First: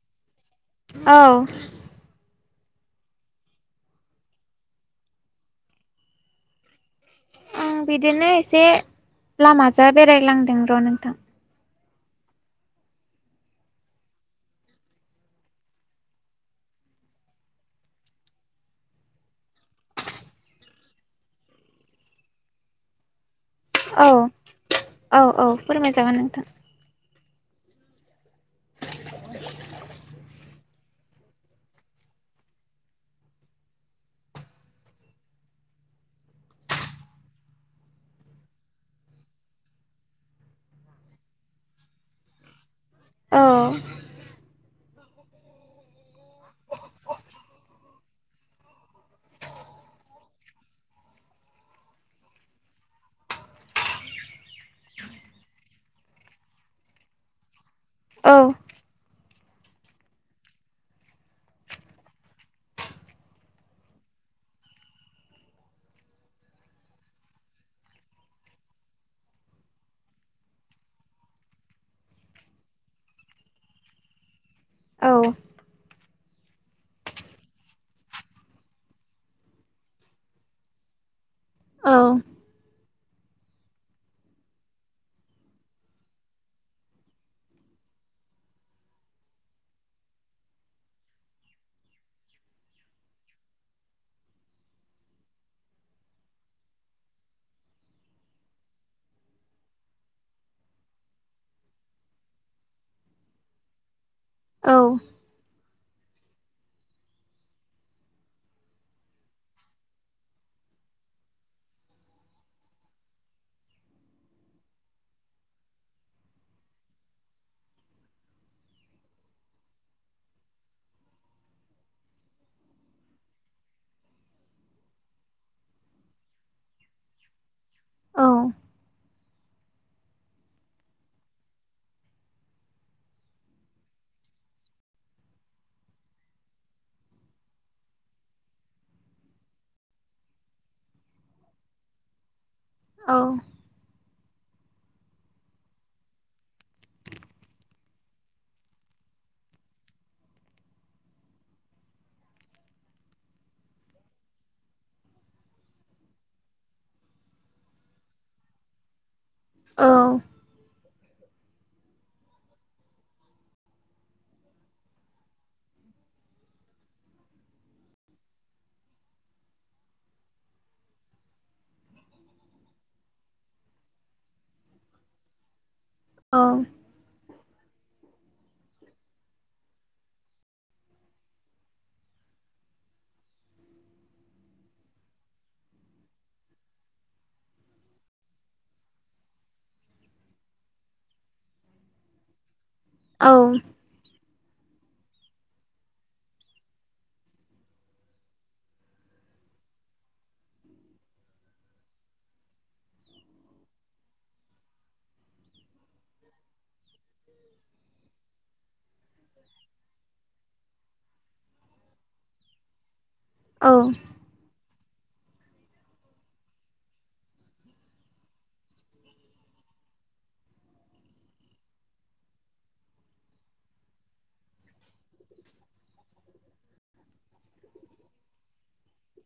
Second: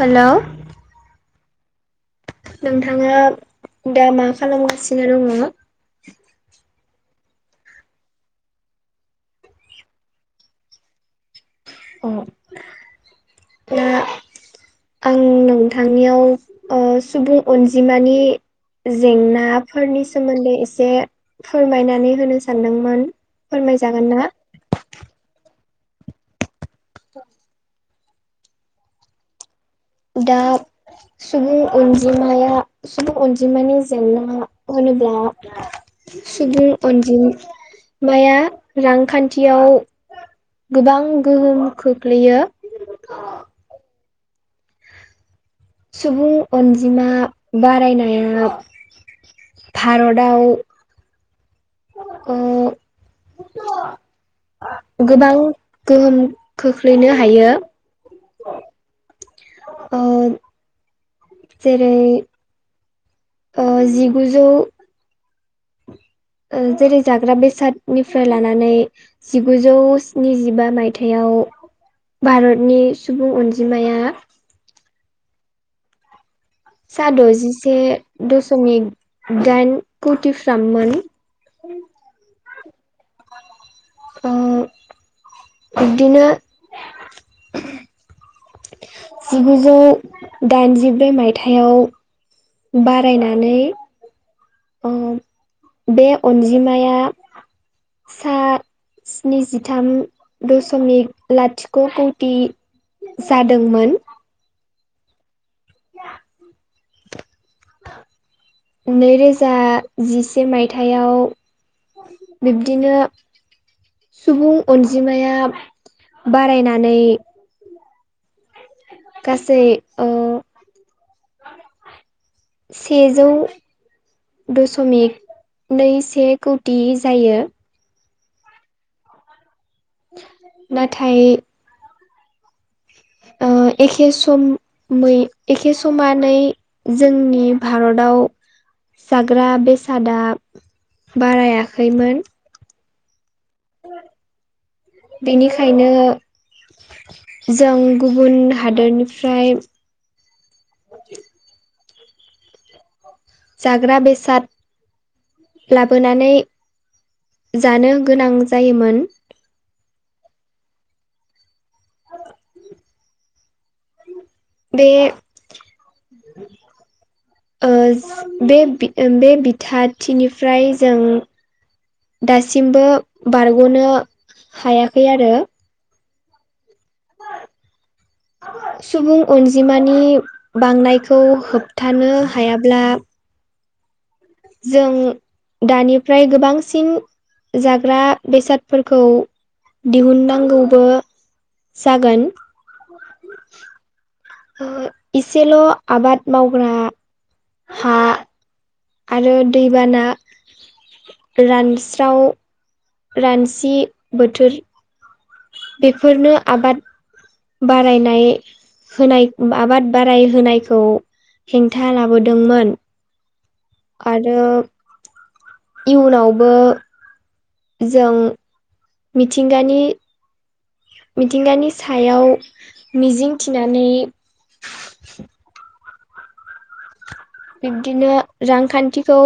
Hello औ। नोंथाङा दा मा खालामगासिनो दङ? आं बिदिनो एसे लामाजों बेरायलांदों र' नोंथां। अह। आं नोंथांनियाव ओ सुबुं अनजिमानि जेंनाफोरनि सोमोन्दै एसे फोरमायनानै होनो सानदोंमोन। फोरमायजागोन औ ना? औ औ फोरमाय जागोन नोंथां। [inaudible] [inaudible] दा सुबुं अनजिमाया सुबुं अनजिमानि जेंना होन ब्ला सुबुं अनजि माया रांखान्थियाव गोबां गोहोम खोख्लैयो। औ। सुबुं अनजिमा बारायनाया भारदाव ओ गोबां गोहोम खोख्लैनो हायो। औ ओ जेरै ओ जिगुजौ जेरै जाग्रा बेसादनिफ्राय लानानै जिगुजौ स्निजिबा मायथाइया याव भारतनि सुबुं अनजिमाया औ। सा द'जिसे दश'मिक दाइन कौतिफ्राममोन। औ। ओ बिब्दिनो जिगुजौ दाइनजिब्रै मायथाइयाव बारायनानै बे अनजिमाया सा स्निजिथाम दश'मिक लाथिख' कौटि जादोंमोन। औ। [unintelligible] नै रोजा जिसे माइथायाव, बिब्दिनो सुबुं अनजिमाया बारायनानै गासै ओ सेजौ दश'मिक नै से कटि जायो। औ नाथाय ओ एखे सम मै एखे समानै जोंनि भारताव, जाग्रा बेसादा बारायाखैमोन, औ बेनिखायनो जों गुबुन हादरनिफ्राय जाग्रा बेसाद लाबोनानै जानो गोनां जायोमोन, औ [unintelligible] बे ओ बे बि बे बिथाथिनिफ्राय जों दासिमबो बारग'नो हायाखै आरो औ [unintelligible] सुबुं अनजिमानि बांनायखौ होबथानो हायाब्ला जों दानिफ्राय गोबांसिन जाग्रा बेसादफोरखौ दिहुननांगौबो, जागोन औ इसेल' आबाद मावग्रा हा, आरो दैबाना रानस्राव, रानसि बोथोर बेफोरनो आबाद बारायनाय होनाय आबाद बाराय होनायखौ, हेंथा लाबोदोंमोन औ आरो इयुनावबो जों मिथिंगानि मिथिंगानि सायाव मिजिं थिनानै, बिब्दिनो रांखान्थिखौ,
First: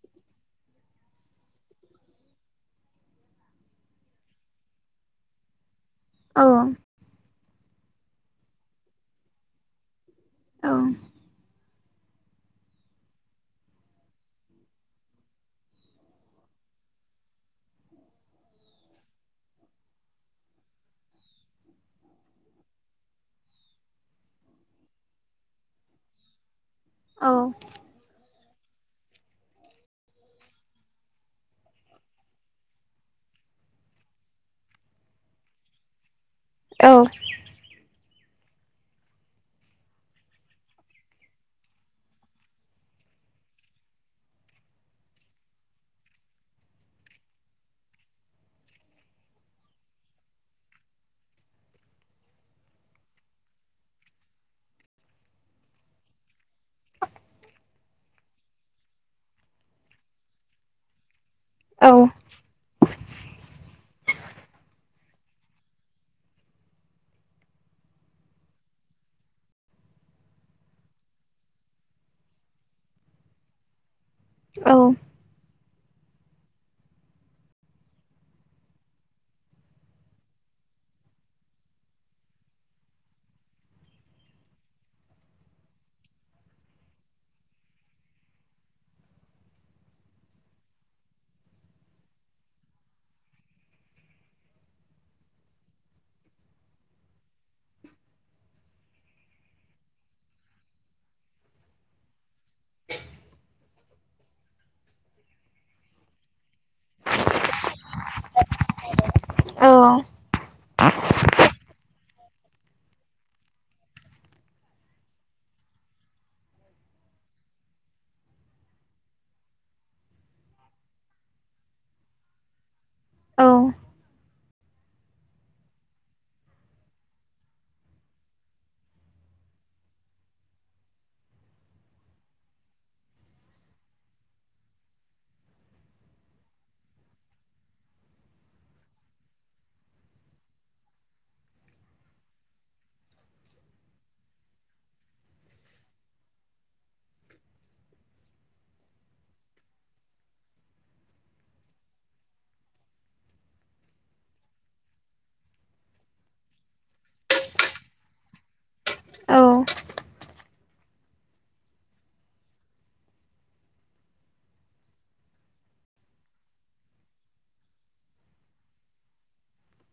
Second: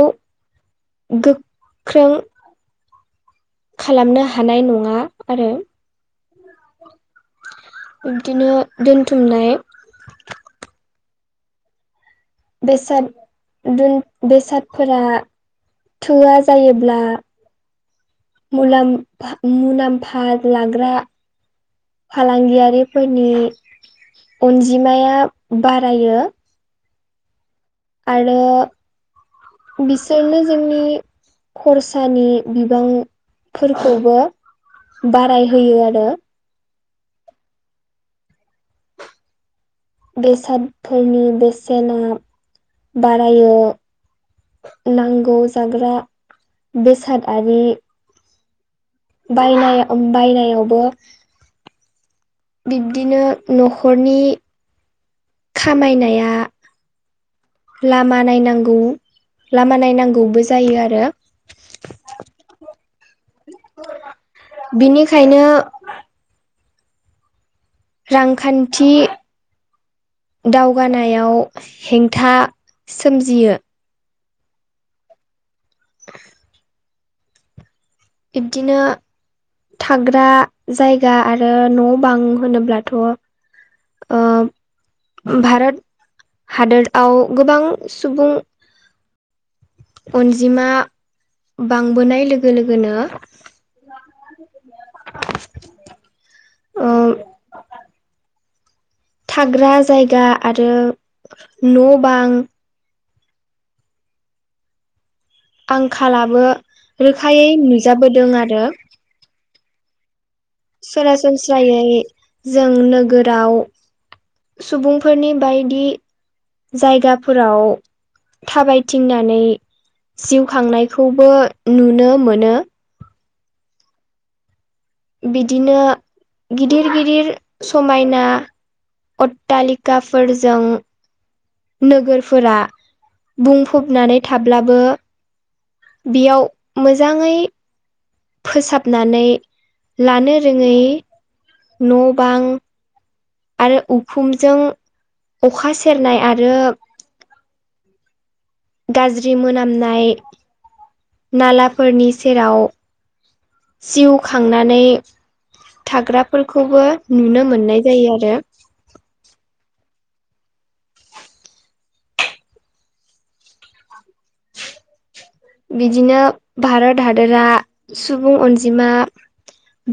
गोख्रों खालामनो हानाय नङा आरो औ बिब्दिनो दोनथुमनाय, औ बेसाद दोन बेसादफोरा थोवा जायोब्ला, मुलाम फा मुलाम्फा लाग्रा, फालांगियारिफोरनि अनजिमाया बारायो, औ आरो बिसोरनो जोंनि खरसानि बिबांफोरखौबो बाराय होयो आरो। औ बेसादफोरनि बेसेना बारायो नांगौ जाग्रा बेसादारि बायनाय बायनायावबो बिब्दिनो न'खरनि खामायनाया लामा नायनांगौ लामा नायनांगौबो जायो आरो। औ बिनिखायनो रांखान्थि दावगानायाव हेंथा सोमजियो। औ बिब्दिनो थाग्रा जायगा आरो न' बां होनोब्लाथ' ओ भारत हादराव गोबां सुबुं अनजिमा बांबोनाय लोगो लोगोनो [inaudible] ओ थाग्रा जायगा आरो न' बां आंखालाबो रोखायै नुजाबोदों आरो। औ सरासनस्रायै जों नोगोराव सुबुंफोरनि बायदि जायगाफोराव थाबायथिंनानै जिउ खांनायखौबो नुनो मोनो। औ बिदिनो गिदिर गिदिर समायना अट्टालिकाफोरजों नोगोरफोरा बुंफबनानै थाब्लाबो बेयाव मोजाङै फोसाबनानै लानो रोङै न' बां आरो उखुमजों अखा सेरनाय आरो गाज्रि मोनामनाय नालाफोरनि सेराव जिउ खांनानै थाग्राफोरखौबो नुनो मोननाय जायो आरो। औ बिदिनो भारत हादोरा सुबुं अनजिमा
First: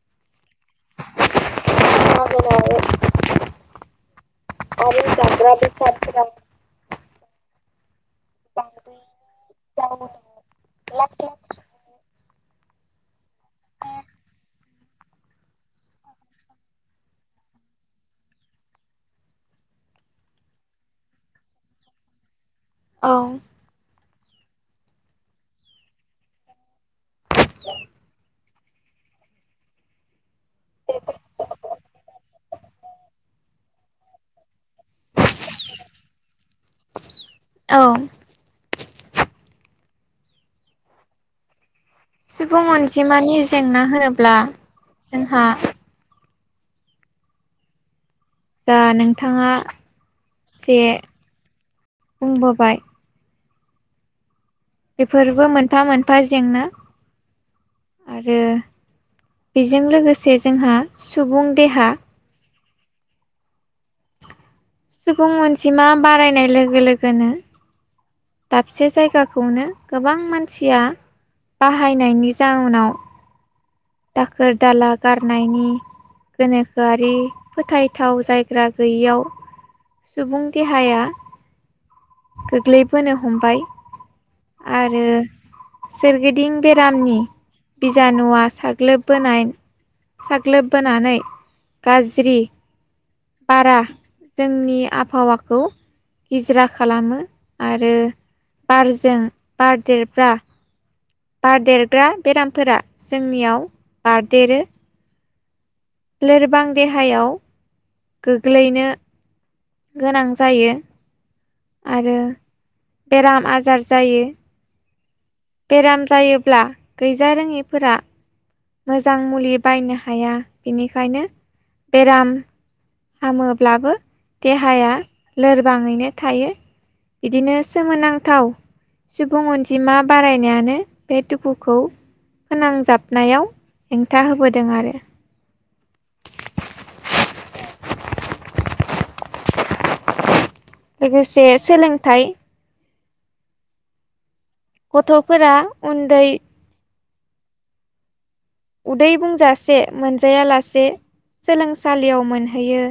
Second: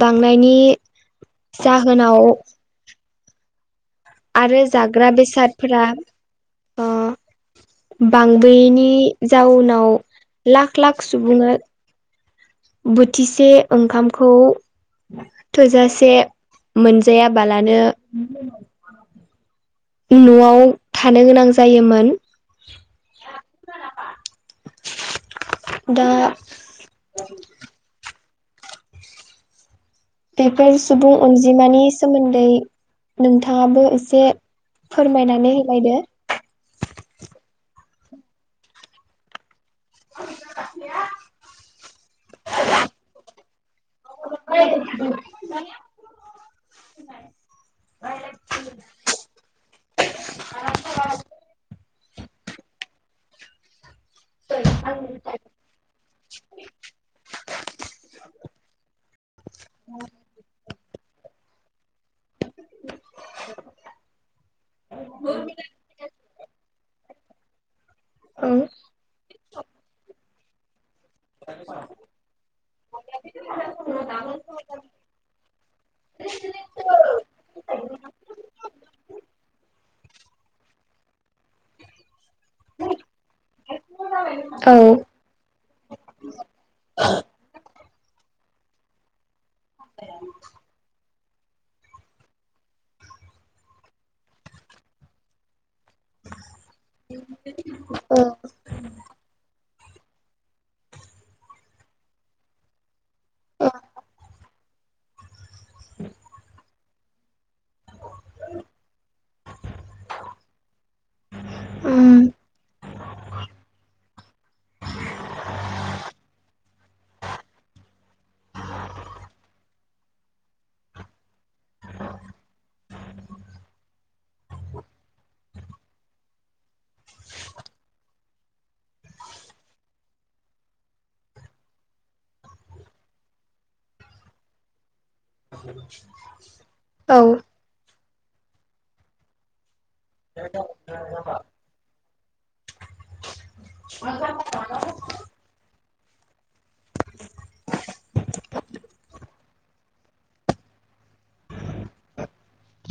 बांनायनि जाहोनाव आरो जाग्रा बेसादफोरा ओ बां गैयैनि बांद्राय जाउनाव लाख लाख सुबुङा बोथिसे ओंखामखौ थोजासे मोनजायाबालानो न'आव थानो गोनां जायोमोन। औ दा बेफोर सुबुं अनजिमानि सोमोन्दै नोंथाङाबो एसे फोरमायनानै होलायदो। औ [unintelligible] सुबुं अनजिमानि जेंना होनोब्ला जोंहा। जा नोंथाङा एसे बुंबोबाय बेफोरबो मोनफा मोनफा जेंना आरो बेजों लोगोसे जोंहा सुबुं देहा [inaudible] सुबुं अनजिमा बारायनाय लोगो लोगोनो दाबसे जायगाखौनो गोबां मानसिया बाहायनायनि जाउनाव दाखोर दाला गारनायनि गोनोखोआरि फोथायथाव जायग्रा गैयियाव सुबुं देहाया। गोग्लैबोनो हमबाय आरो औ सोरगिदिं बेरामनि बिजानुआ साग्लोबबोनाय साग्लोबबोनानै गाज्रि बारा जोंनि आबहावाखौ गिजरा खालामो आरो बारजों बार देरब्ला्रा बारदेरग्रा बेरामफोरा जोंनियाव बारदेरो। लोरबां देहायाव गोग्लैनो। गोनां जायो। आरो औ बेराम आजार जायो। बेराम जायोब्ला गैजारोङिफोरा मोजां मुलि बायनो हाया बेनिखायनो बेराम हामोब्लाबो देहाया लोरबाङैनो थायो। बिदिनो सोमोनांथाव सुबुं अनजिमा बारायनायानो बे दुखुखौ। फोनांजाबनायाव हेंथा होबोदों आरो। औ लोगोसे सोलोंथाइ आ गथ'फोरा उन्दै उदै बुंजासे मोनजायालासे सोलोंसालियाव मोनहैयो।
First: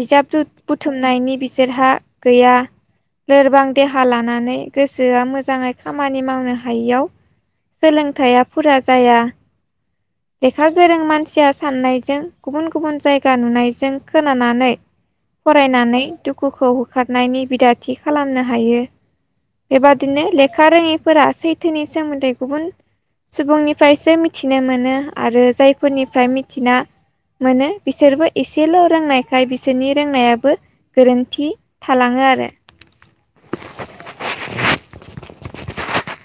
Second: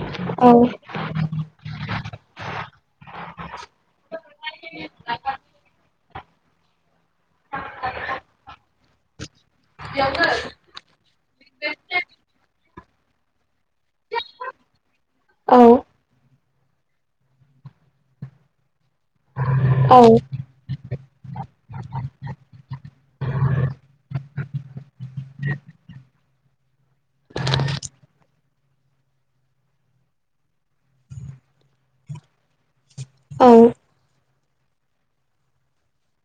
बिजाब औ औ बुथुमनायनि बिसोरहा गैया लोरबां देहा लानानै गोसोआ मोजाङै खामानि मावनो हायियाव सोलोंथायाइया फुरा जाया। [unintelligible] लेखा गोरों मानसिया साननायजों गुबुन गुबुन जायगा नुनायजों खोनानानै औ फरायनानै दुखुखौ होखारनायनि बिदाथिखालामनो हायो। औ बेबादिनो लेखा रोङैफोरा सैथोनि सोमोन्दै गुबुन सुबुंनिफ्रायसो मिथि मिथिनो मोनो आरो जायफोरनिफ्राय मिथिना मोनो बिसोरबो एसेल' रोंनायखाय बिसोरनि रोंनायाबो गोरोन्थि थालाङो आरो। औ [unintelligible]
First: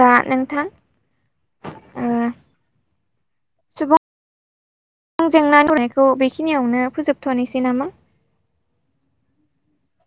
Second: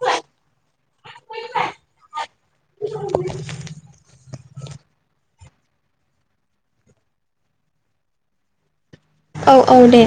दा नोंथां ओ। आंजों रायलायनायखौ बेखिनियावनो फोजोबथ'नोसै नामा? औ औ दे।